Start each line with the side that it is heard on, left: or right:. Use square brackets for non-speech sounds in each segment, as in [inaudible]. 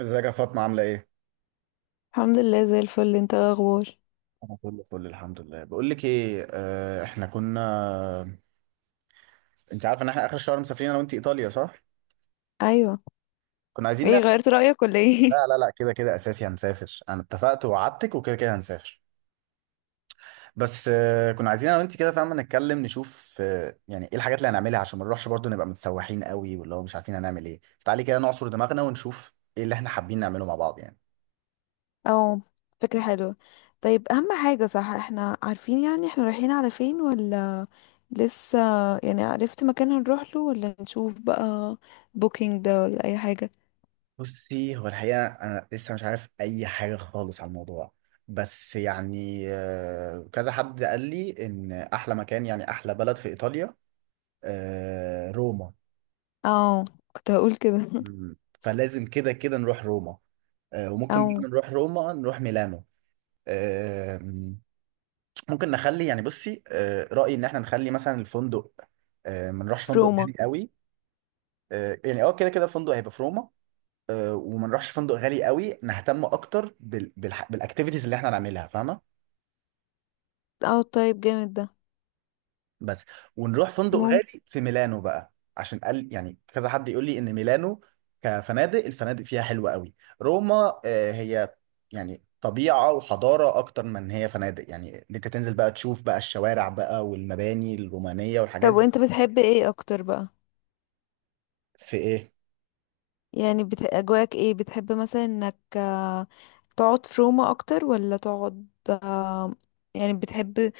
right: ازيك يا فاطمة؟ عاملة ايه؟
left: الحمد لله زي الفل، انت ايه الاخبار؟
right: انا كله فل، الحمد لله. بقول لك ايه، احنا كنا، انت عارفة ان احنا اخر الشهر مسافرين انا وانت ايطاليا، صح؟
left: ايوه.
right: كنا عايزين
left: ايه،
right: نعمل،
left: غيرت رأيك ولا ايه؟
right: لا لا لا، كده كده اساسي هنسافر، انا اتفقت ووعدتك وكده كده هنسافر. بس كنا عايزين انا وانت، كده، فاهمة، نتكلم نشوف يعني ايه الحاجات اللي هنعملها عشان ما نروحش برضه نبقى متسوحين قوي، واللي هو مش عارفين هنعمل ايه، فتعالي كده نعصر دماغنا ونشوف ايه اللي احنا حابين نعمله مع بعض يعني.
left: [laughs] او، فكرة حلوة. طيب اهم حاجة، صح؟ احنا عارفين يعني احنا رايحين على فين ولا لسه؟ يعني عرفت مكان هنروح له ولا نشوف بقى بوكينج ده ولا اي حاجة؟
right: بصي، هو الحقيقة أنا لسه مش عارف أي حاجة خالص عن الموضوع. بس يعني كذا حد قال لي إن أحلى مكان، يعني أحلى بلد في إيطاليا، روما.
left: او، كنت هقول كده. [laughs]
right: مم. فلازم كده كده نروح روما. وممكن بقى
left: او،
right: نروح روما نروح ميلانو. آه، ممكن نخلي، يعني بصي، رأيي إن إحنا نخلي مثلا الفندق، ما نروحش
left: في
right: فندق
left: روما.
right: غالي قوي. يعني كده كده الفندق هيبقى في روما. وما نروحش فندق غالي قوي، نهتم اكتر بالاكتيفيتيز اللي احنا هنعملها، فاهمه؟
left: او، طيب جامد ده.
right: بس. ونروح فندق
left: مهم.
right: غالي في ميلانو بقى، عشان قال يعني كذا حد يقول لي ان ميلانو كفنادق، الفنادق فيها حلوه قوي. روما هي يعني طبيعه وحضاره اكتر من إن هي فنادق، يعني إن انت تنزل بقى تشوف بقى الشوارع بقى والمباني الرومانيه والحاجات
left: طب
right: دي.
left: وانت بتحب ايه اكتر بقى؟
right: في ايه؟
left: يعني اجواك ايه؟ بتحب مثلا انك تقعد في روما اكتر ولا تقعد؟ آه، يعني بتحب،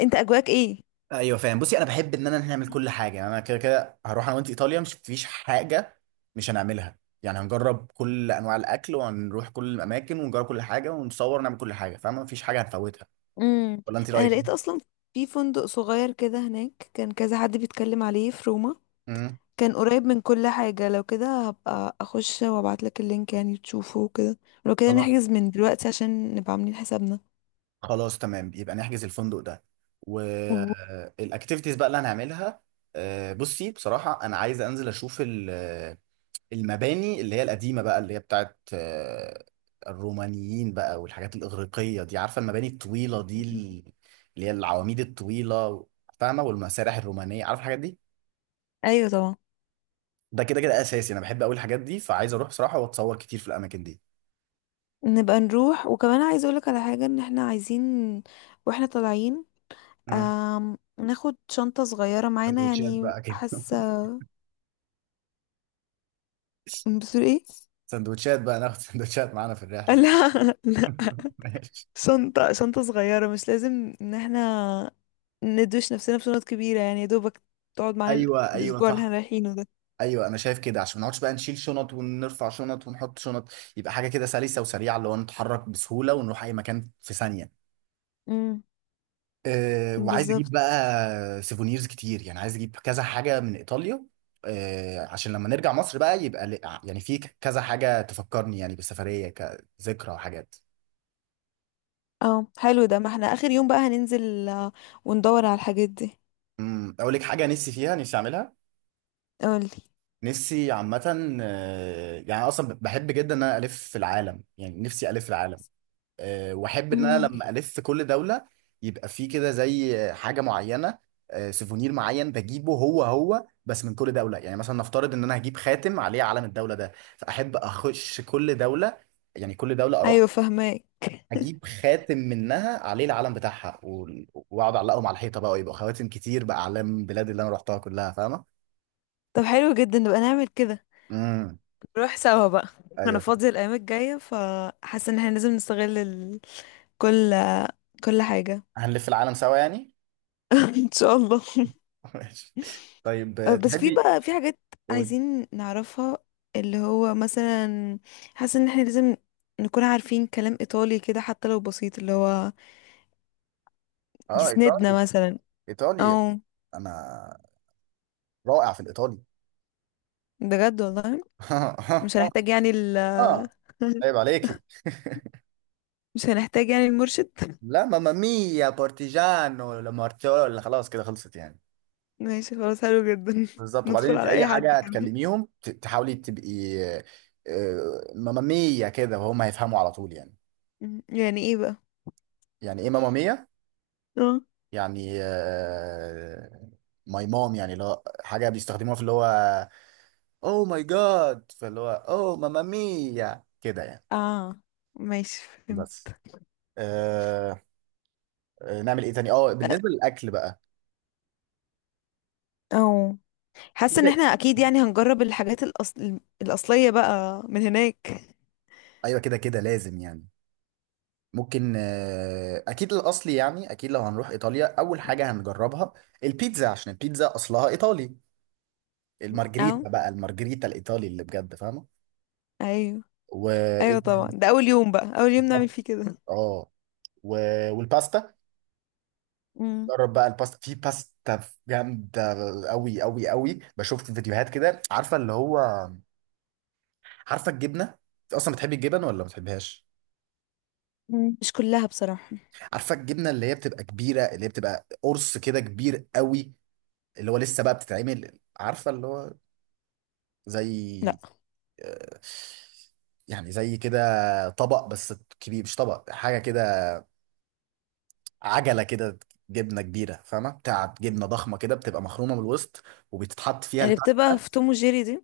left: انت اجواك ايه؟
right: ايوه فاهم. بصي، انا بحب ان انا نعمل كل حاجه. يعني انا كده كده هروح انا وانت ايطاليا، مش فيش حاجه مش هنعملها، يعني هنجرب كل انواع الاكل وهنروح كل الاماكن ونجرب كل حاجه ونصور ونعمل كل حاجه، فاهمه؟ مفيش حاجه هنفوتها.
left: امم.
right: ولا انت
left: انا
right: رايك
left: لقيت
right: ايه؟
left: اصلا في فندق صغير كده هناك، كان كذا حد بيتكلم عليه في روما.
right: امم.
left: كان قريب من كل حاجة، لو كده هبقى اخش وابعت لك اللينك يعني تشوفه وكده. لو كده
right: خلاص.
left: نحجز من دلوقتي عشان نبقى عاملين حسابنا.
right: خلاص تمام، يبقى نحجز الفندق ده
left: و-
right: والاكتيفيتيز بقى اللي هنعملها. بصي بصراحه انا عايز انزل اشوف المباني اللي هي القديمة بقى، اللي هي بتاعت الرومانيين بقى، والحاجات الإغريقية دي، عارفة المباني الطويلة دي، اللي هي العواميد الطويلة، فاهمة؟ والمسارح الرومانية، عارفة الحاجات دي؟
left: ايوه طبعا.
right: ده كده كده أساسي، أنا بحب أوي الحاجات دي، فعايز أروح بصراحة وأتصور كتير في الأماكن دي.
left: نبقى نروح، وكمان عايزه اقولك على حاجة، ان احنا عايزين، واحنا طالعين،
right: مم.
left: ناخد شنطة صغيرة معانا
right: سندوتشات
left: يعني،
right: بقى كده؟
left: حاسة.
right: [laughs]
left: بتقول ايه؟
right: سندوتشات بقى ناخد؟ [laughs] سندوتشات معانا في
left: [laughs]
right: الرحلة؟
left: لا، لا.
right: [laughs] ماشي.
left: شنطة صغيرة، مش لازم ان احنا ندوش نفسنا بشنط كبيرة، يعني يا دوبك تقعد معانا
right: أيوه أيوه
left: الأسبوع اللي
right: صح.
left: احنا رايحينه ده.
right: ايوه انا شايف كده، عشان ما نقعدش بقى نشيل شنط ونرفع شنط ونحط شنط. يبقى حاجه كده سلسه وسريعه، اللي هو نتحرك بسهوله ونروح اي مكان في ثانيه.
left: امم.
right: أه، وعايز اجيب
left: بالظبط.
right: بقى سيفونيرز كتير، يعني عايز اجيب كذا حاجه من ايطاليا. أه عشان لما نرجع مصر بقى يبقى يعني في كذا حاجه تفكرني يعني بالسفريه كذكرى وحاجات.
left: اه حلو ده، ما احنا آخر يوم بقى هننزل وندور على الحاجات دي.
right: امم، اقول لك حاجه نفسي فيها، نفسي اعملها.
left: قولي.
right: نفسي عامه، يعني أنا اصلا بحب جدا ان انا الف في العالم، يعني نفسي الف في العالم. واحب ان انا
left: امم.
right: لما الف كل دوله يبقى فيه كده زي حاجه معينه، سيفونير معين بجيبه هو هو بس من كل دوله. يعني مثلا نفترض ان انا هجيب خاتم عليه علم الدوله ده، فاحب اخش كل دوله، يعني كل دوله اروح
left: ايوه فهماك. [laughs]
right: اجيب خاتم منها عليه العلم بتاعها واقعد اعلقهم على الحيطه بقى، ويبقى خواتم كتير باعلام بلاد اللي انا رحتها كلها، فاهمه؟
left: طب حلو جدا، نبقى نعمل كده.
right: امم.
left: نروح سوا بقى. انا
right: ايوه،
left: فاضية الايام الجاية، فحاسة ان احنا لازم نستغل كل كل حاجة. [laughs]
right: هنلف العالم سوا يعني.
left: ان شاء الله.
right: [laughs] ماشي. طيب
left: أه، بس في
right: تحبي؟
left: بقى في حاجات
right: قولي.
left: عايزين نعرفها، اللي هو مثلا، حاسة ان احنا لازم نكون عارفين كلام ايطالي كده حتى لو بسيط، اللي هو
right: اه،
left: يسندنا
right: ايطالي،
left: مثلا.
right: ايطالي.
left: او،
right: انا رائع في الايطالي.
left: بجد والله.
right: [laughs]
left: مش هنحتاج يعني ال...
right: اه،
left: [laughs]
right: عيب عليكي.
left: مش هنحتاج يعني المرشد.
right: لا، ماما ميا بارتيجانو لامارتيولا، خلاص كده خلصت يعني.
left: ماشي خلاص، حلو جدا. [laughs]
right: بالظبط، وبعدين
left: ندخل
right: انت
left: على
right: اي
left: اي حد
right: حاجه
left: كده.
right: تكلميهم، تحاولي تبقي ماما ميا كده وهم هيفهموا على طول يعني.
left: يعني ايه بقى؟
right: يعني ايه ماما ميا؟
left: اه.
right: يعني ماي مام، يعني اللي هو حاجه بيستخدموها في اللي هو اوه ماي جاد، فاللي هو اوه ماما ميا كده يعني.
left: اه. ماشي، فهمت.
right: بس. آه. نعمل ايه تاني؟ اه،
left: أه.
right: بالنسبه للاكل بقى.
left: او. حاسه ان احنا اكيد يعني هنجرب الحاجات الاصليه بقى من هناك.
right: ايوه كده كده لازم يعني. ممكن اكيد الاصلي، يعني اكيد لو هنروح ايطاليا اول حاجه هنجربها البيتزا، عشان البيتزا اصلها ايطالي. مم.
left: اه.
right: المارجريتا بقى، المارجريتا الايطالي اللي بجد، فاهمه؟
left: ايوه.
right: وايه
left: ايوه طبعا،
right: تاني؟
left: ده اول يوم بقى، اول يوم نعمل
right: بالظبط.
left: فيه كده.
right: اه. و... والباستا.
left: مم.
right: جرب بقى الباستا، في باستا جامده قوي قوي قوي، بشوف في فيديوهات كده، عارفه اللي هو، عارفه الجبنه؟ انت اصلا بتحبي الجبن ولا ما بتحبهاش؟
left: مم. مش كلها بصراحة.
right: عارفه الجبنه اللي هي بتبقى كبيره، اللي هي بتبقى قرص كده كبير قوي، اللي هو لسه بقى بتتعمل، عارفه اللي هو زي
left: لا.
right: آه، يعني زي كده طبق بس كبير، مش طبق، حاجه كده، عجله كده، جبنه كبيره فاهمه، بتاعت جبنه ضخمه كده بتبقى مخرومه من الوسط، وبيتحط فيها
left: اللي بتبقى
right: الباستا.
left: في توم وجيري دي.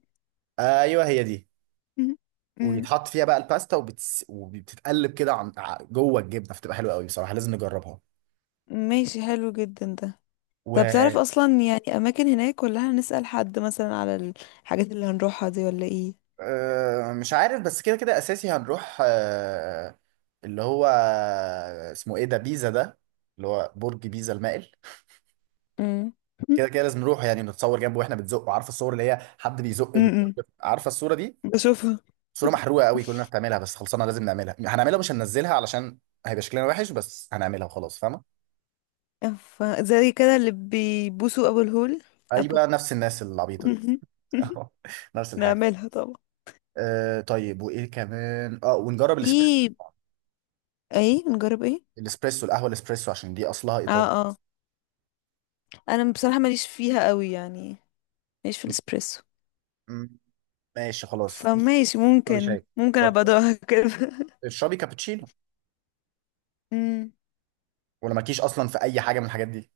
right: ايوه هي دي.
left: مم. مم.
right: وبيتحط فيها بقى الباستا، وبتتقلب كده جوه الجبنه، فتبقى حلوه قوي بصراحه، لازم نجربها.
left: ماشي حلو جدا ده.
right: و
left: طب تعرف اصلا يعني اماكن هناك، ولا هنسأل حد مثلا على الحاجات اللي هنروحها دي ولا ايه؟
right: أه مش عارف، بس كده كده اساسي هنروح أه اللي هو، اسمه ايه ده، بيزا ده، اللي هو برج بيزا المائل.
left: مم.
right: كده كده لازم نروح يعني، نتصور جنبه واحنا بنزقه، عارفه الصور اللي هي حد بيزق البرج،
left: امم.
right: عارفه الصوره دي؟
left: بشوفها.
right: صوره محروقه قوي كلنا بتعملها بس خلصنا، لازم نعملها هنعملها مش هننزلها، علشان هيبقى شكلنا وحش، بس هنعملها وخلاص، فاهمه؟
left: ف- زي كده اللي بيبوسوا ابو الهول. ابو
right: ايوه، نفس الناس العبيطه دي.
left: [laughs]
right: [laughs] نفس الحاجه.
left: نعملها طبعا.
right: أه طيب، وايه كمان؟ اه، ونجرب
left: في ايه؟ نجرب ايه؟
right: الاسبريسو، القهوه الاسبريسو، عشان دي اصلها
left: اه. اه. انا بصراحة ماليش فيها قوي يعني، ماليش في
right: ايطالي.
left: الاسبريسو.
right: ماشي خلاص.
left: فماشي،
right: اشربي
left: ممكن
right: شاي،
left: ممكن
right: خلاص،
left: ابقى ادوقها كده.
right: اشربي كابتشينو.
left: [laughs] امم.
right: ولا مالكيش اصلا في اي حاجه من الحاجات دي؟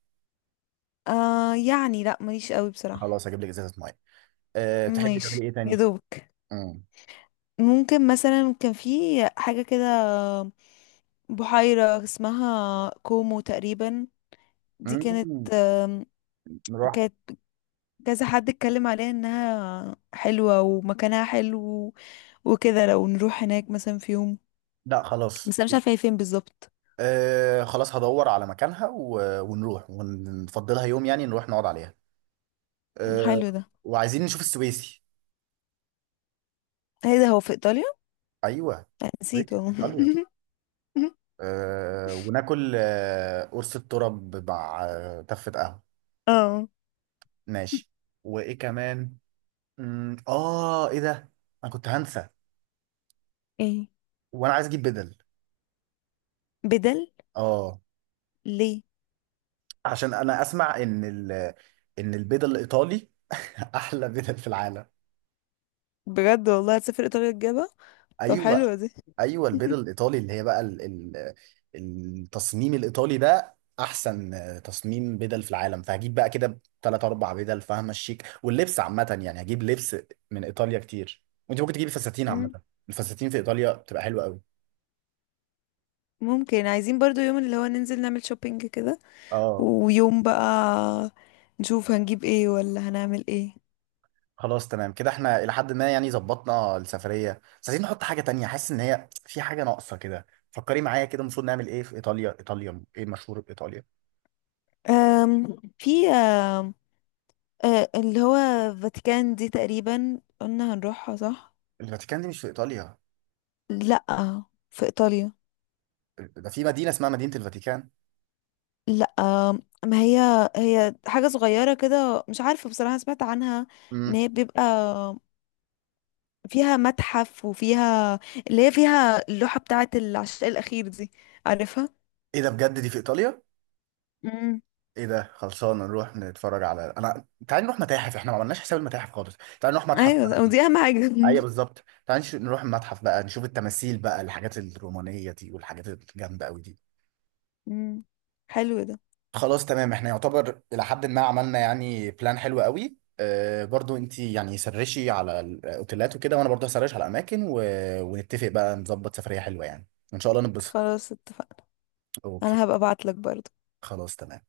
left: آه، يعني لا ماليش قوي بصراحة.
right: خلاص هجيب لك ازازه ميه. أه، تحبي
left: ماشي
right: تعملي ايه
left: يا
right: تاني؟
left: دوبك.
right: امم.
left: ممكن مثلا كان في حاجة كده، بحيرة اسمها كومو تقريبا. دي كانت،
right: امم، نروح.
left: كانت كذا حد اتكلم عليها انها حلوة ومكانها حلو وكده. لو نروح هناك مثلا في يوم،
right: لا خلاص،
left: بس انا مش عارفه هي فين بالظبط.
right: أه خلاص هدور على مكانها و... ونروح ونفضلها يوم، يعني نروح نقعد عليها. أه،
left: حلو ده.
right: وعايزين نشوف السويسي.
left: هي ده هو في ايطاليا؟
right: ايوه،
left: نسيته
right: السويسي في
left: اهو.
right: ايطاليا.
left: [laughs]
right: أه، وناكل أه قرص الترب مع تفة قهوه.
left: اه،
right: ماشي. وايه كمان؟ أمم، اه ايه ده، انا كنت هنسى.
left: ايه
right: وانا عايز اجيب بدل.
left: بدل؟
right: اه،
left: ليه؟
right: عشان انا اسمع ان ان البدل الايطالي [laughs] احلى بدل في العالم.
left: بجد والله هتسافر ايطاليا تجيبها؟ طب
right: ايوه،
left: حلوه دي.
right: ايوه البدل
left: [laughs]
right: الايطالي اللي هي بقى ال التصميم الايطالي ده احسن تصميم بدل في العالم، فهجيب بقى كده ثلاث اربع بدل، فاهمه؟ الشيك واللبس عامه يعني، هجيب لبس من ايطاليا كتير، وانت ممكن تجيبي فساتين عامه.
left: مم.
right: الفساتين في ايطاليا بتبقى حلوه قوي.
left: ممكن، عايزين برضو يوم اللي هو ننزل نعمل شوبينج كده،
right: اه،
left: ويوم بقى نشوف هنجيب ايه ولا هنعمل ايه.
right: خلاص تمام كده، احنا الى حد ما يعني ظبطنا السفريه، بس عايزين نحط حاجه تانية، حاسس ان هي في حاجه ناقصه كده، فكري معايا كده المفروض نعمل ايه في ايطاليا؟ ايطاليا ايه مشهور بايطاليا؟
left: أم في أم أه، اللي هو فاتيكان دي، تقريبا قلنا هنروحها صح؟
right: الفاتيكان دي مش في ايطاليا،
left: لا، في ايطاليا.
right: ده في مدينه اسمها مدينه الفاتيكان.
left: لا، ما هي هي حاجة صغيرة كده مش عارفة بصراحة، سمعت عنها ان
right: امم.
left: هي بيبقى فيها متحف، وفيها اللي هي فيها اللوحة بتاعة العشاء الأخير دي. عارفها؟
right: ايه ده بجد، دي في ايطاليا؟
left: امم.
right: ايه ده خلصانه، نروح نتفرج على، انا تعال نروح متاحف، احنا ما عملناش حساب المتاحف خالص، تعال نروح متحف
left: ايوه
right: بلدي.
left: دي اهم حاجة. [laughs]
right: ايوه
left: مم.
right: بالظبط، تعال نروح المتحف بقى نشوف التماثيل بقى، الحاجات الرومانيه دي والحاجات الجامده قوي دي.
left: مم. حلو ده.
right: خلاص تمام، احنا يعتبر الى حد ما عملنا يعني بلان حلو قوي. اه برضو انت يعني سرشي على الاوتيلات وكده، وانا برضو هسرش على الاماكن و... ونتفق بقى نظبط سفرية حلوة يعني، ان شاء الله نتبسط.
left: خلاص اتفقنا.
right: اوكي.
left: انا هبقى ابعتلك برضه.
right: خلاص تمام.